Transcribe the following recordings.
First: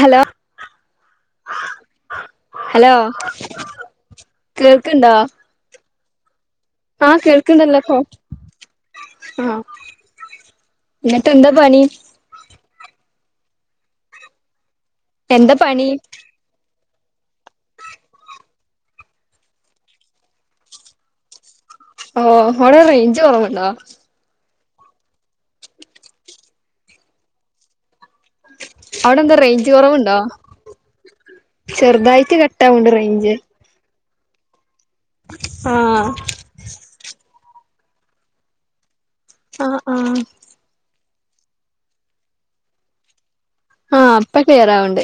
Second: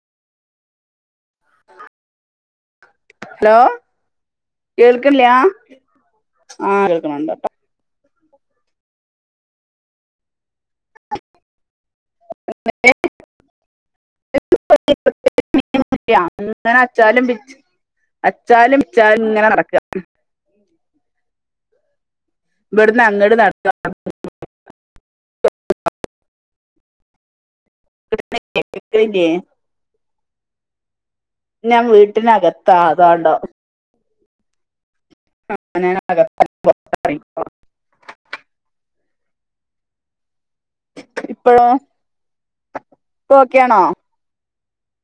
Hello hello hello കേൾക്ക്ണ്ടോ? കേൾക്കണില്ല്യാ ആഹ് കേൾക്കുണ്ടല്ലോ ഇപ്പൊ. ആഹ് എന്നിട്ട് എന്താ പണി. [inaudible] എന്താ പണി ഇങ്ങനെ അച്ചാലും പിച്ചും അച്ചാലും വിച്ചാലും ഇങ്ങനെ നടക്കാ. ഓഹ് അവിടെ ഇവിടുന്ന് റേഞ്ച് അങ്ങട് കുറവുണ്ടോ? നടക്കുക അവിടെ കേൾക്കണില്ലേ എന്താ റേഞ്ച് കുറവുണ്ടോ? ഞാൻ ചെറുതായിട്ട് കട്ട്‌ വീട്ടിനകത്താ ആവുണ്ട് അതാണ്ടോ റേഞ്ച്‌. ഞാൻ ആഹ് അകത്താ ആഹ് ആഹ് ഇപ്പഴോ, ഇപ്പം ഓക്കേ ആണോ? ആഹ് ഇപ്പൊ ക്ലിയർ ആവുണ്ട്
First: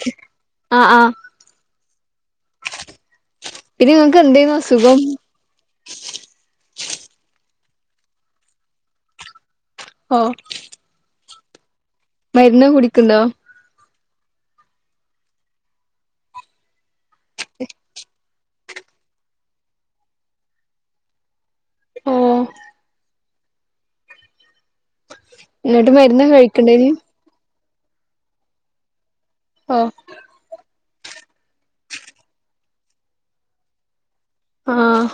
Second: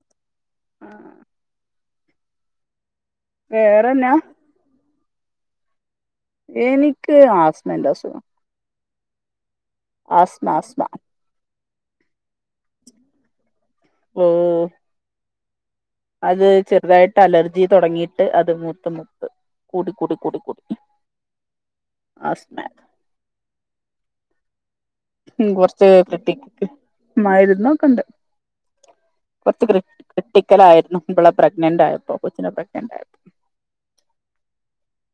ആഹ് ആഹ്. പിന്നെ വേറെന്നാ നിങ്ങൾക്ക് എന്ത് ആയിരുന്നു അസുഖം. എനിക്ക് ആസ്മന്റെ അസുഖം. ഓ ആസ്മ ആസ്മ. മരുന്ന് കുടിക്കുണ്ടോ? ഓഹ് അത് ചെറുതായിട്ട് അലർജി തുടങ്ങി. ട്ട് അത് മുത്ത് മുത്ത് കൂടി കൂടി കൂടി കൂടി ഓ ആസ്മ. ഉം കൊറച്ച് എന്നിട്ട് മരുന്ന് ക്രിട്ടിക്ക്. കഴിക്ക്ണ്ടേനി മരുന്ന് ഒക്കെയുണ്ട് കൊറച്ച് ഓ ക്രി ക്രിട്ടിക്കൽ ആയിരുന്നു ഇവളെ പ്രെഗ്നന്റ് ആയപ്പോ കൊച്ചിനെ പ്രെഗ്നന്റ് ആയപ്പോ. ആഹ്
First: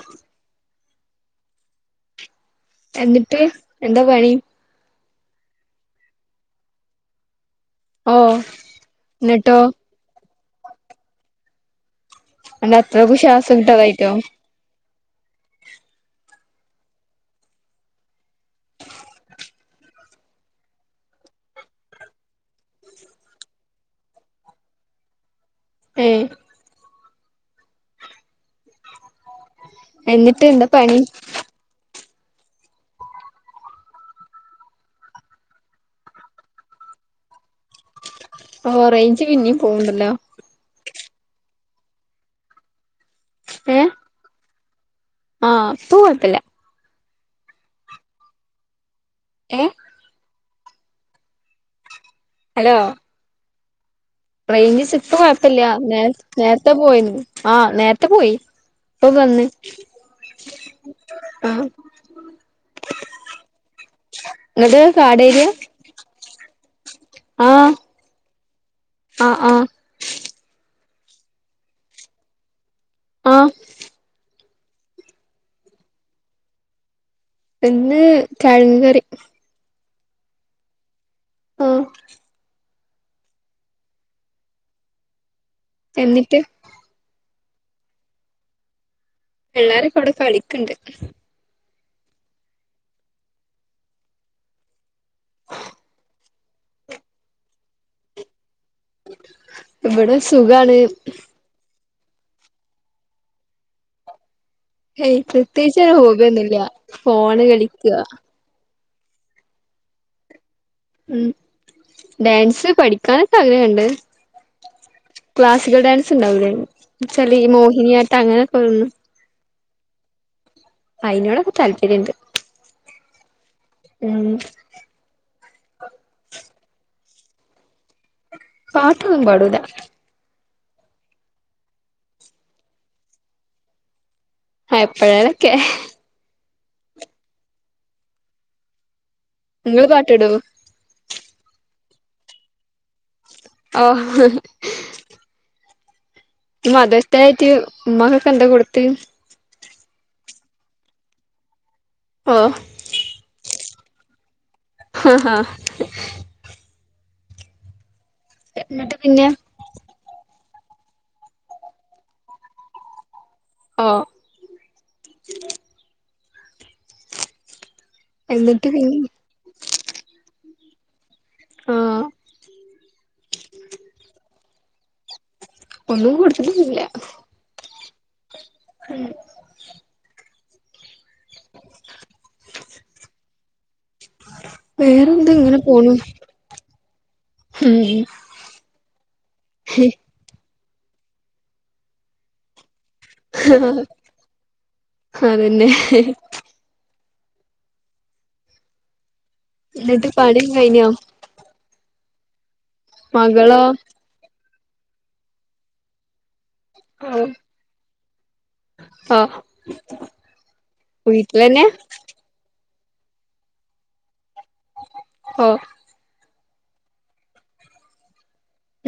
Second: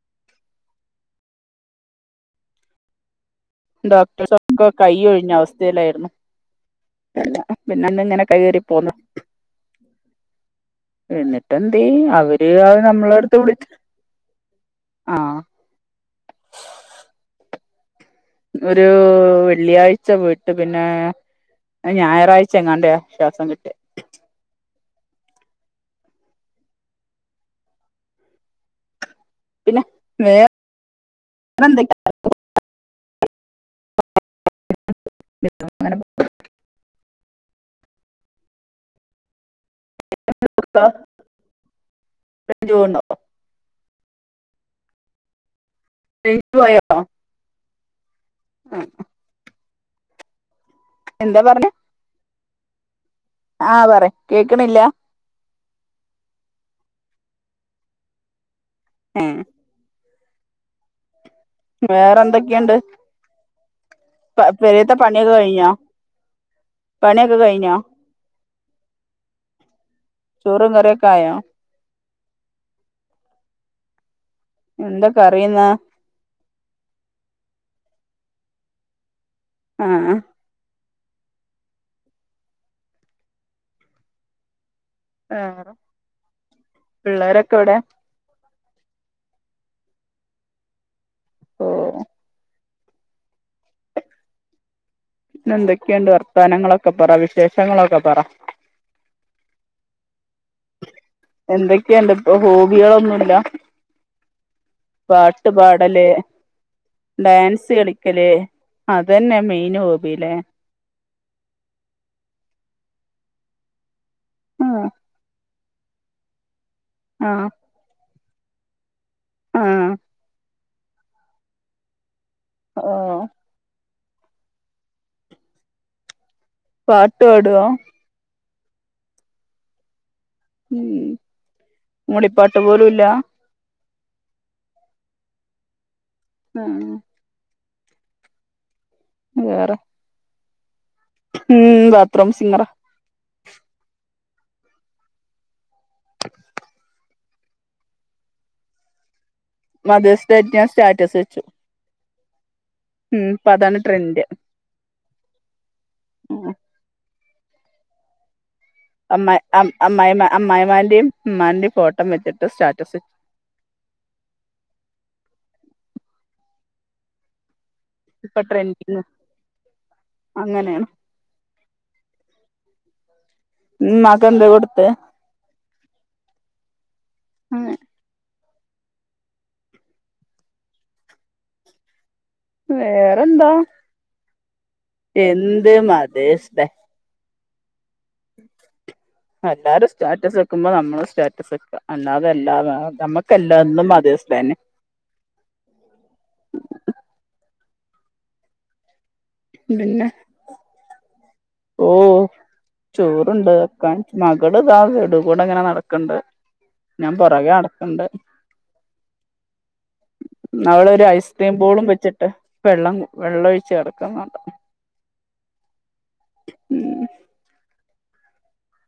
എന്നിട്ട്. എന്താ പണി ഡോക്ടർസ് ഒക്കെ കൈ ഒഴിഞ്ഞു അവസ്ഥയിലായിരുന്നു. അല്ല പിന്നെ അന്ന് ഓ ഇങ്ങനെ കൈമാറി പോന്ന്. എന്നിട്ടോ എന്നിട്ടെന്ത് അവര് അത് എന്താ നമ്മളെ അത്രക്കും അടുത്ത് ശ്വാസം വിളിച്ച് കിട്ടാതായിട്ടോ ആഹ്. ഒരു വെള്ളിയാഴ്ച പോയിട്ട് പിന്നെ. അങ്ങ് ഞായറാഴ്ച എങ്ങാണ്ട് ശ്വാസം കിട്ടി. ഏഹ് പിന്നെ എന്നിട്ട് വേറെ എന്താ പണി എന്തൊക്കെയാ? [inaudible] ഓഹ് റേഞ്ച് പിന്നെയും പോവുണ്ടല്ലോ. [unintelligible] ഇപ്പൊ റേഞ്ച് പോവുണ്ടോ? ഏഹ് കൊഴപ്പല്ല റേഞ്ച്‌ പോയോ? ആഹ് ഏഹ് എന്താ പറഞ്ഞ്. ഹലോ ആഹ് പറ കേക്കണില്ല റേഞ്ച് ഇപ്പൊ കുഴപ്പമില്ല നേ നേരത്തെ പോയിരുന്നു ആഹ് നേരത്തെ പോയി. ഇപ്പോ ഏഹ് വന്നു. വേറെ എന്തൊക്കെയുണ്ട്. ഇങ്ങട്ട് പെരേത്ത് പണിയൊക്കെ കാടേരിയ കഴിഞ്ഞോ? പണിയൊക്കെ ആഹ് കഴിഞ്ഞോ, ആഹ് ആഹ് ചോറും കറിയൊക്കെ ആയോ? ആഹ് എന്താ കറി ഇന്ന് ഇന്ന് കിഴങ്ങ് കറി ആഹ് ആഹ് ആഹ് എന്നിട്ട് പിള്ളേരൊക്കെവിടെ പിള്ളാരക്കെ അവിടെ കളിക്കണ്ട് ഓ പിന്നെ എന്തൊക്കെയുണ്ട് വർത്താനങ്ങളൊക്കെ പറ വിശേഷങ്ങളൊക്കെ പറ ഇവിടെ സുഖാണ് എന്തൊക്കെ ഉണ്ട് ഇപ്പൊ ഹോബികളൊന്നും ഇല്ല ഏയ് പാട്ട് പ്രത്യേകിച്ച് ഒരു പാടല് ഹോബിയൊന്നുല്ല ഫോണ് ഡാൻസ് കളിക്ക കളിക്കല് അതന്നെ മെയിൻ ഹോബില്ലേ ഉം ഡാൻസ് പഠിക്കാനൊക്കെ ആഗ്രഹം ഉണ്ട് ആഹ് ക്ലാസിക്കൽ ഡാൻസ്ണ്ടാവില്ലന്ന് എന്ന് വച്ചാ ഈ ആഹ് മോഹിനിയാട്ട അങ്ങനൊക്കെ ഒന്ന് ആഹ് അയിനോടൊക്കെ താല്പര്യം ഉണ്ട് ഓ ഉം [inaudible] പാട്ട് പാടുമോ പാട്ടൊന്നും പാടൂല ഉം മൂളിപ്പാട്ട് പോലും ഇല്ല എപ്പഴേലൊക്കെ ആഹ് വേറെ നിങ്ങള് പാട്ട് പാടുവോ ഉം ബാത്റൂം സിംഗറാ [unintelligible] ഇന്ന് മദേഴ്സ് ഡേ ആയിട്ട് ഉമ്മാക്കൊക്കെ എന്തോ കൊടുത്ത് മദേഴ്സ് ഡേറ്റ് ഞാൻ സ്റ്റാറ്റസ് വെച്ചു ഓ ഉം ഇപ്പൊ അതാണ് ട്രെന്റ് [unintelligible] ഉം എന്നിട്ട് പിന്നെ [unintelligible] അമ്മായിമാന്റെയും ഉമ്മാന്റെയും ഫോട്ടോം വെച്ചിട്ട് സ്റ്റാറ്റസ് ഓ ഇപ്പൊ എന്നിട്ട് പിന്നെ ട്രെൻഡിങ് അങ്ങനെയാണ് ആഹ് ഇമ്മാക്ക് എന്ത് കൊടുത്ത് ഒന്നും കൊടത്തിട്ടൊന്നുല്ല അങ്ങനെ ഉം [inaudible] വേറെന്താ വേറെന്ത്‌ ഇങ്ങനെ എന്ത് പോണു മദേഴ്സ് ഡേ മം എല്ലാരും സ്റ്റാറ്റസ് വെക്കുമ്പോ നമ്മളും സ്റ്റാറ്റസ് വെക്ക അല്ലാതെ എല്ലാ നമ്മക്ക എല്ലാം ഒന്നും മതേർസ് ഡേ തന്നെ അതന്നെ എന്നിട്ട് പണിം കഴിഞ്ഞോ ഓഹ് ചോറ്ണ്ട് മകളോ വെക്കാൻ മകള്താ ഇതികൂടെ ഇങ്ങനെ നടക്ണ്ട് ഞാൻ ഓ പുറകെ നടക്ണ്ട് ഓ അവളൊരു ഐസ്ക്രീം വീട്ടിലന്നെ ബോളും വെച്ചിട്ട് വെള്ളം വെള്ളം ഒഴിച്ച് നടക്കുന്നുണ്ട് ഓഹ് ഉം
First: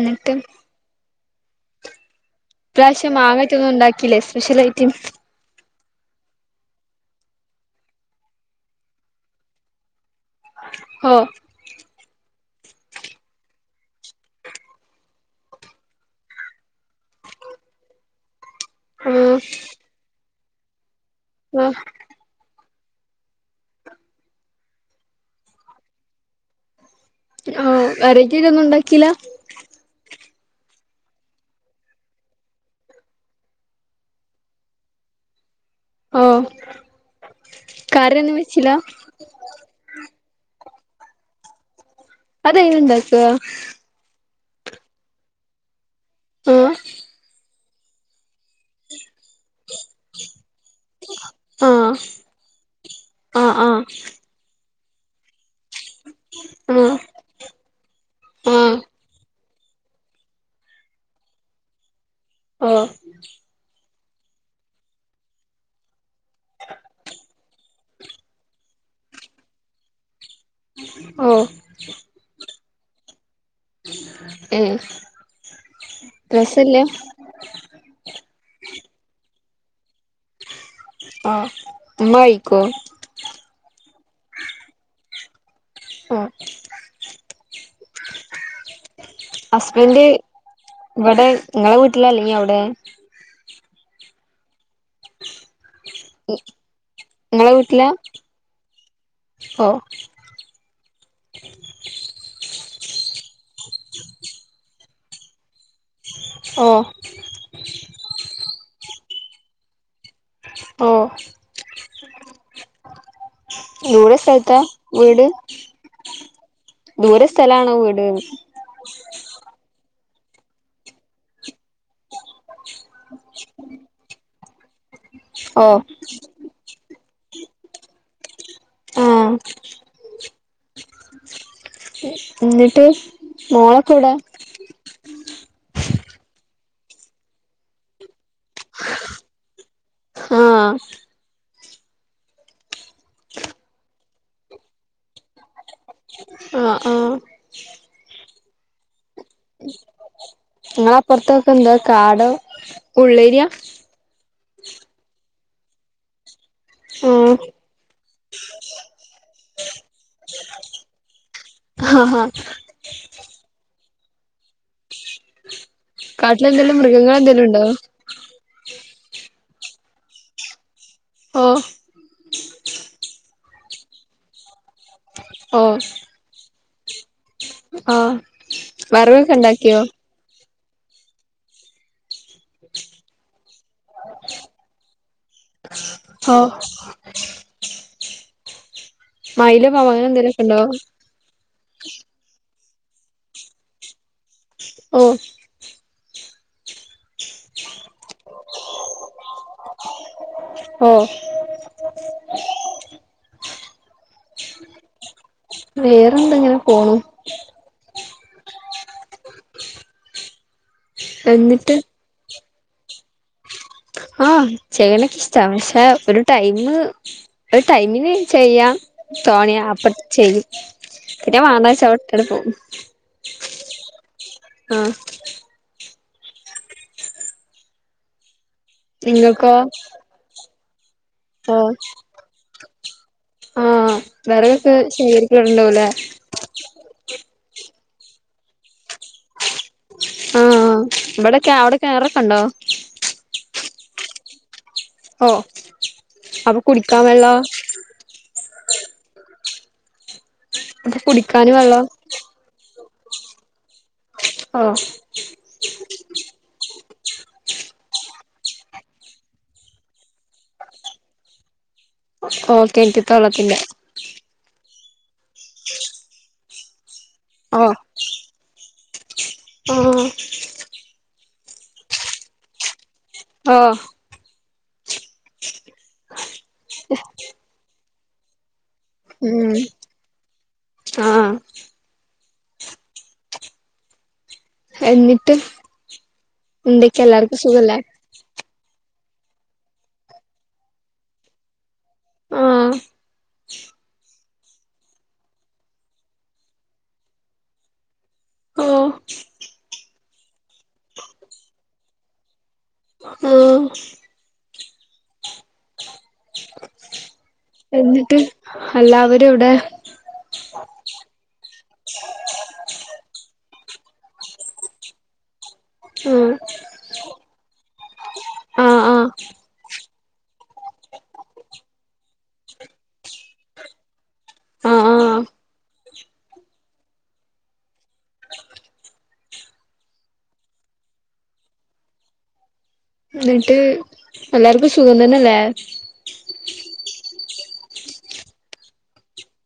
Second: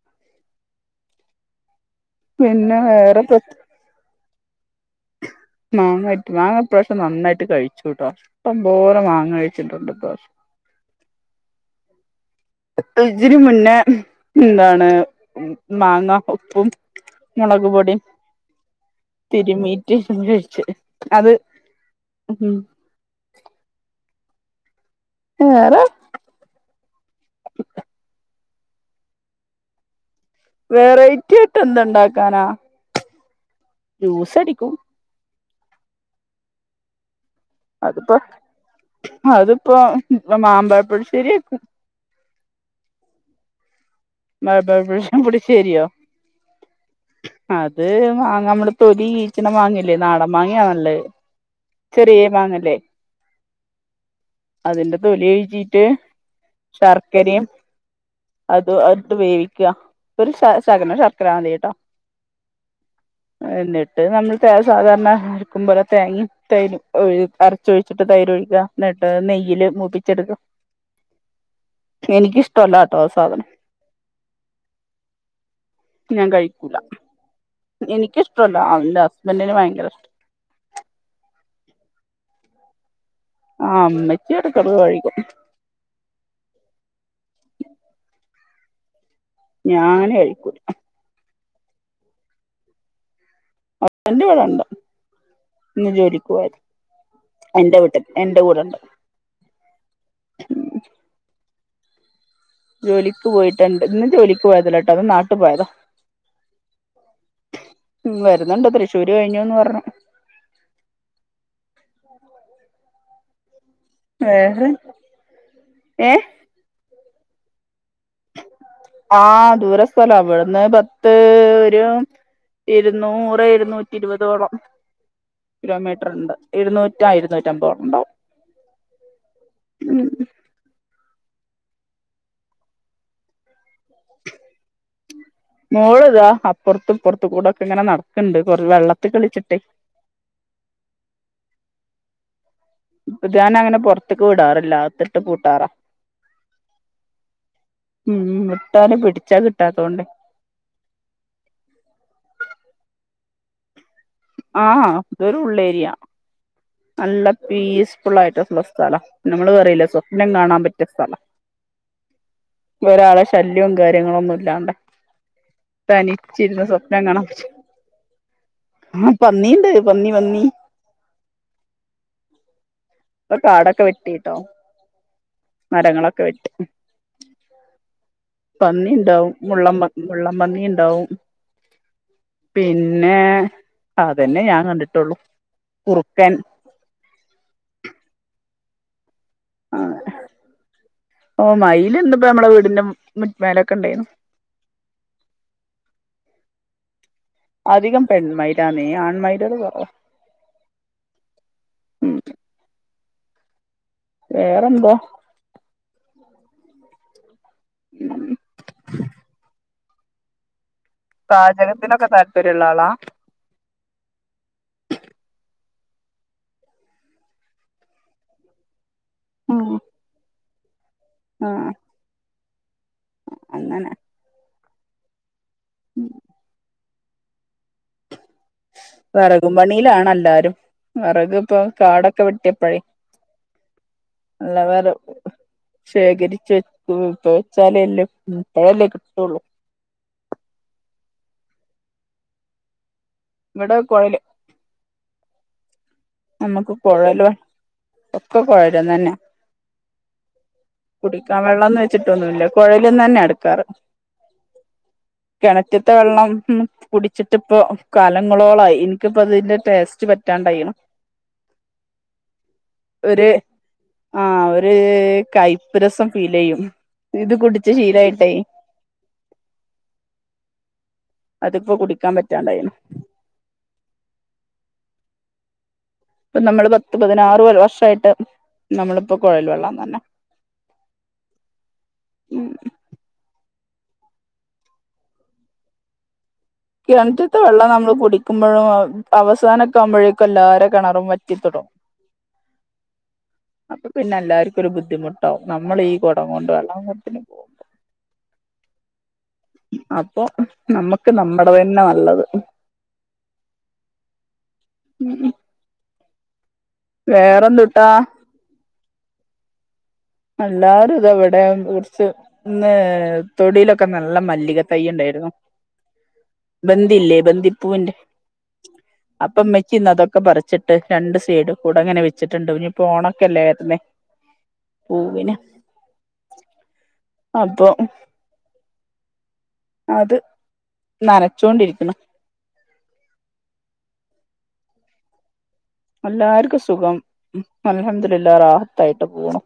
എന്നിട്ട് പിന്നെ ഇപ്രാവശ്യം വേറെപ്പ മാങ്ങട്ട് ഒന്നും ഉണ്ടാക്കില്ലേ സ്പെഷ്യൽ ഐറ്റംസ് മാങ്ങായിട്ട് മാങ്ങ ഇപ്രാവശം നന്നായിട്ട് കഴിച്ചുട്ടോ അപ്പം പോരെ മാങ്ങ കഴിച്ചിട്ടുണ്ട് ഇപ്രാവശ്യം ഓഹ് ഇതിന് മുന്നേ എന്താണ് മാങ്ങ ഉപ്പും മുളക് പൊടിയും ആഹ് തിരുമീട്ട് കഴിച്ച് അത് ആഹ് ഉം വേറെ ആഹ് വെറൈറ്റിത് ഒന്നും ഉണ്ടാക്കില്ല വെറൈറ്റി ആയിട്ട് എന്ത്‌ ഉണ്ടാക്കാനാ ജൂസടിക്കും ആഹ് അതിപ്പോ അതിപ്പോ മാമ്പഴ പുളിശ്ശേരിവെക്കും അതെ എങ്ങനെ ഉണ്ടാക്ക? ബ ബ പുളിശ്ശേരിയോ ആഹ് അത് മാങ്ങാ നമ്മള് തൊലി കീച്ചണ മാങ്ങല്ലേ നാടൻ മാങ്ങയ നല്ലത് ചെറിയെ മാങ്ങല്ലേ ആഹ് ആഹ് അതിന്റെ തൊലി ഒഴിച്ചിട്ട് ആഹ് ആഹ് ശർക്കരയും അത് അത് അത് വേവിക്ക ഒരു ശക ശകലം ശർക്കര മതിട്ടോ ആഹ് എന്നിട്ട് നമ്മൾ തേ സാധാരണ അക്കും പോലെ തേങ്ങയും തൈര് ഒര് അരച്ചൊഴിച്ചിട്ട് തൈര് ഒഴിക്കാം എന്നട്ട് നെയ്യല് മൂപ്പിച്ചെടുക്കും ഓഹ് എനിക്കിഷ്ട്ടല്ലട്ടോ ആ സാധനം. ഉം ഞാൻ കഴിക്കൂല. എനിക്കിഷ്ടല്ല എന്റെ ഹസ്ബൻഡന് ഭയങ്കര ഇഷ്ട. ആഹ് ഉമ്മ കഴിക്കോ? ആഹ് ഉമ്മച്ചി ഇടക്ക് ഇടക്ക് കഴിക്കും. ആഹ് ഹസ്ബൻഡ് ഞാന് കഴിക്കൂല ഇവിടെ ഇങ്ങളെ വീട്ടിലല്ലെങ്കി അവടെ ഹസ്ബൻഡ് ഇവിടെ ഇണ്ട്. ഇന്ന് ജോലികോയി നിങ്ങളെ എന്റെ വീട്ടിലാ വീട്ട്ട് എന്റെ കൂടെ ഇണ്ട് ഓ ജോലിക്ക് പോയിട്ട്ണ്ട് ഇന്ന് ജോലിക്ക് പോയതഅല്ല ട്ടോ ഇന്ന് നാട്ട് പോയത. ഓ ഉം വരുന്നുണ്ട് തൃശ്ശൂര് കഴിഞ്ഞുന്ന് പറഞ്ഞു. ഓഹ് ദൂരെ സ്ഥലത്ത വേറെ വീട്? ഏ ദൂരെ സ്ഥല ആണോ വീട്? ആഹ് ദൂര സ്തല ഇവിട്ന്ന് പത്ത് ഒരു ഇരുന്നൂറ് ഇരുന്നൂറ്റി ഇരുപതോളം ഓ കിലോമീറ്റർ ഇണ്ട്. ഇരുന്നൂറ്റാ ആ ഇരുന്നൂറ്റമ്പത് ഒകെ ഇണ്ടാവും. ആഹ് ന്നിട്ട് മോളൊക്കവടെ മോള് ഇതാ അപ്പുറത്തുംപ്പുറത്തൊക്കെ കൂടെക്കെ ഇങ്ങനെ നടക്കണ്ട് കുറ വെള്ളത്തിൽ കളിച്ചിട്ടേ. ആഹ് വ്ഗാനങ്ങനെ അങ്ങനെ പൊറത്ത്ക്ക് വിടാറില്ല അകത്തിട്ട് പൂട്ടാറാ. ആ ആഹ് ഉം വിട്ടാലും പിടിച്ചാ കിട്ടാത്തോണ്ടെ ഇങ്ങള അപ്പറത്തൊക്കെ എന്താ കാട ഉള്ളേരിയാ? ആഹ് വേറൊരുഉള്ളേരിയ. നല്ല ഉം പീസ്ഫുൾ ആയിട്ടുള്ള സ്ഥലം നമ്മള് പറിയില്ലേ സ്വപ്നം കാണാൻ പറ്റിയ സ്ഥലം. ആഹ ഹാ ഒരാളെ ശല്യവും കാര്യങ്ങളൊന്നും ഇല്ലാണ്ടെ. തനിച്ചിരുന്ന് കാട്ടിലെന്തേലും സ്വപ്നം കാണ മൃഗങ്ങളെന്തേലും ഉണ്ടോ ആ പന്നിണ്ട് പന്നി പന്നി ഓഹ് [inaudible] ഇപ്പൊ കാടൊക്കെ വെട്ടിട്ടോ ഓഹ് മരങ്ങളൊക്കെ വെട്ടി. ആഹ് പന്നി ഇണ്ടാവും വറവൊക്കെ മുള്ള ഉണ്ടാക്കിയോ മുള്ളം പന്നി ഇണ്ടാവും. പിന്നെ അതന്നെ ഞാൻ കണ്ടിട്ടൊള്ളു. ഓഹ് മയില പ [unintelligible] അങ്ങനെ എന്തെലുമൊക്കെ ഉണ്ടോ? ഓ മയില്ണ്ട് ഇന്നിപ്പ നമ്മടെ വീടിന്റെ മു മേലൊക്കെ ഇണ്ടായിന്നു. ഓഹ് അധികം പെൺമയിലാണെ ആൺമൈലൊക്കെ കൊറവാ ഓ ഉം വേറെന്താ? വേറെന്തെങ്ങനെ പോണു. [inaudible] എന്നിട്ട് പാചകത്തിനൊക്കെ താല്പര്യം ള്ള ആളാ. ആഹ് ചെയ്യണൊക്കെ ഇഷ്ട പക്ഷെ ഒരു ടൈംമ്. ഒരു ടൈമിന് ചെയ്യാം. തോണിയ അപ്പ ചെയ്യും പിന്നെ ആ വണ്ടാച്ച്ട്ട് പോവും. അങ്ങനെ ആഹ് ഉം വെറകും നിങ്ങൾക്കോ പണിയിലാണ് എല്ലാരും വെറകും ഓ ഇപ്പൊ കാടൊക്കെ വെട്ടിയപ്പോഴേ ആഹ് നല്ല വിറകൊക്കെ വെറക് ശേഖരിക്കാറുണ്ടാവൂലേ ശേഖരിച്ചു വെ വെച്ചാലയല്ലേ ഇപ്പഴല്ലേകിട്ടള്ളൂ. ആഹ ഇവിടെക്കെ അവിടെക്കെ കെണറൊക്കെ ഉണ്ടോ? ഇവിടെ കുഴല് ഓ അപ്പൊ നമ്മുക്ക് കുടിക്കാൻ കുഴലോ വെള്ളോ ഒക്കെ കുഴല് തന്നാ. അപ്പൊ കുടിക്കാൻ കുടിക്കാന് വെള്ളംന്ന് വെള്ളോ വെച്ചിട്ടൊന്നുമില്ല. കുഴലിന് തന്നെ എടുക്കാറ്. ഓ കിണറ്റ്ത്തെ വെള്ളം ഉ കുടിച്ചിട്ടിപ്പോ കാലങ്ങളോളായി എനിക്കിപ്പോ അതിന്റെ ടേസ്റ്റ് പറ്റാണ്ടായിണ്. ഓക്കെ ഒരു [unintelligible] ആ ഒര് കയ്പ് രസം ഫീല്ചെയ്യും ഇത് ഓ കുടിച്ച് ശീലമായിട്ടേ. ആഹ്. അതിപ്പോ കുടിക്കാൻ പറ്റാണ്ടായിക്കണ്. ഓ [inaudible] ഇപ്പ നമ്മള് പത്ത് പതിനാറ് വർഷമായിട്ട് നമ്മളിപ്പോ കുഴൽ ഉം വെള്ളം തന്നെ ആഹ് ഉം എന്നിട്ട് എന്തൊക്കെ കെണറ്റ്ത്തെ എല്ലാർക്കും വെള്ളം സുഖല്ലേ നമ്മള് കുടിക്ക ക്കുമ്പോഴും അവസാനൊക്ക ആകുമ്പോഴേക്കും എല്ലാരും കിണറും. [unintelligible] ആഹ് അപ്പൊ പിന്ന എല്ലാരും ഒരു ബുദ്ധിമുട്ടാവും. നമ്മൾ ഈ കുടം കൊണ്ട് വെള്ളംത്തിന് പോകും. ഓ അപ്പൊ നമ്മക്ക് നമ്മടെ തന്നെ നല്ലത്. ഉം ഉം വേറെന്തുട്ടാ എന്നിട്ട് എല്ലാവരും എവിടെ? എല്ലാവരും ഇതാ ഇവിടെ കുറച്ച് ഇന്ന് തൊടിയിലൊക്കെ നല്ല മല്ലിക തൈ ഉണ്ടായിരുന്നു. ആഹ് ബന്ധിയില്ലേ ബന്ധിപ്പൂവിന്റെ ആഹ് ആഹ് അപ്പൊ ഇമ്മച്ചി ഇന്ന് അതൊക്കെ പറിച്ച്. വച്ചിട്ട് രണ്ട് സൈഡ് കൂടെ ഇങ്ങനെ വെച്ചിട്ടുണ്ട് ഇനിയിപ്പോ ഓണക്കെല്ലേ വരുന്നെ. ആഹ് ആഹ് പൂവിന് അപ്പൊ അത് നനച്ചൊണ്ടിരിക്കണ്. എന്നിട്ട് എല്ലാർക്കും സുഖം തന്നെയല്ലേ? എല്ലാർക്കും സുഖം. അൽഹംദുലില്ലാ റാഹത്തായിട്ട് പോണു.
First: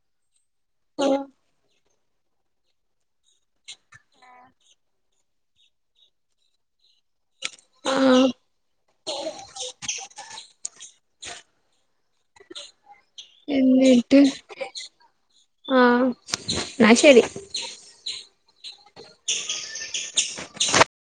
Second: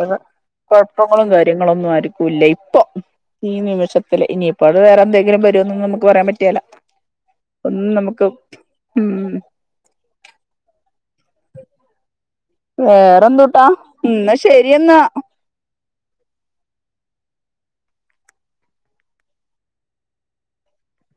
[unintelligible] കുഴപ്പങ്ങളും കാര്യങ്ങളൊന്നും ആര്ക്കും ഇല്ല ഇപ്പൊ. ഈ നിമിഷത്തില്. ഇനിയിപ്പോഴ് വേറെ എന്തെങ്കിലും വരോന്ന് നമുക്ക് പറയാൻ പറ്റുകേലാ. ഒന്നും ആഹ് നമുക്ക്, ഉം വേറെ എന്തുട്ടാ എന്ന ശരിയെന്നാ. ആ എന്നാ ശരി.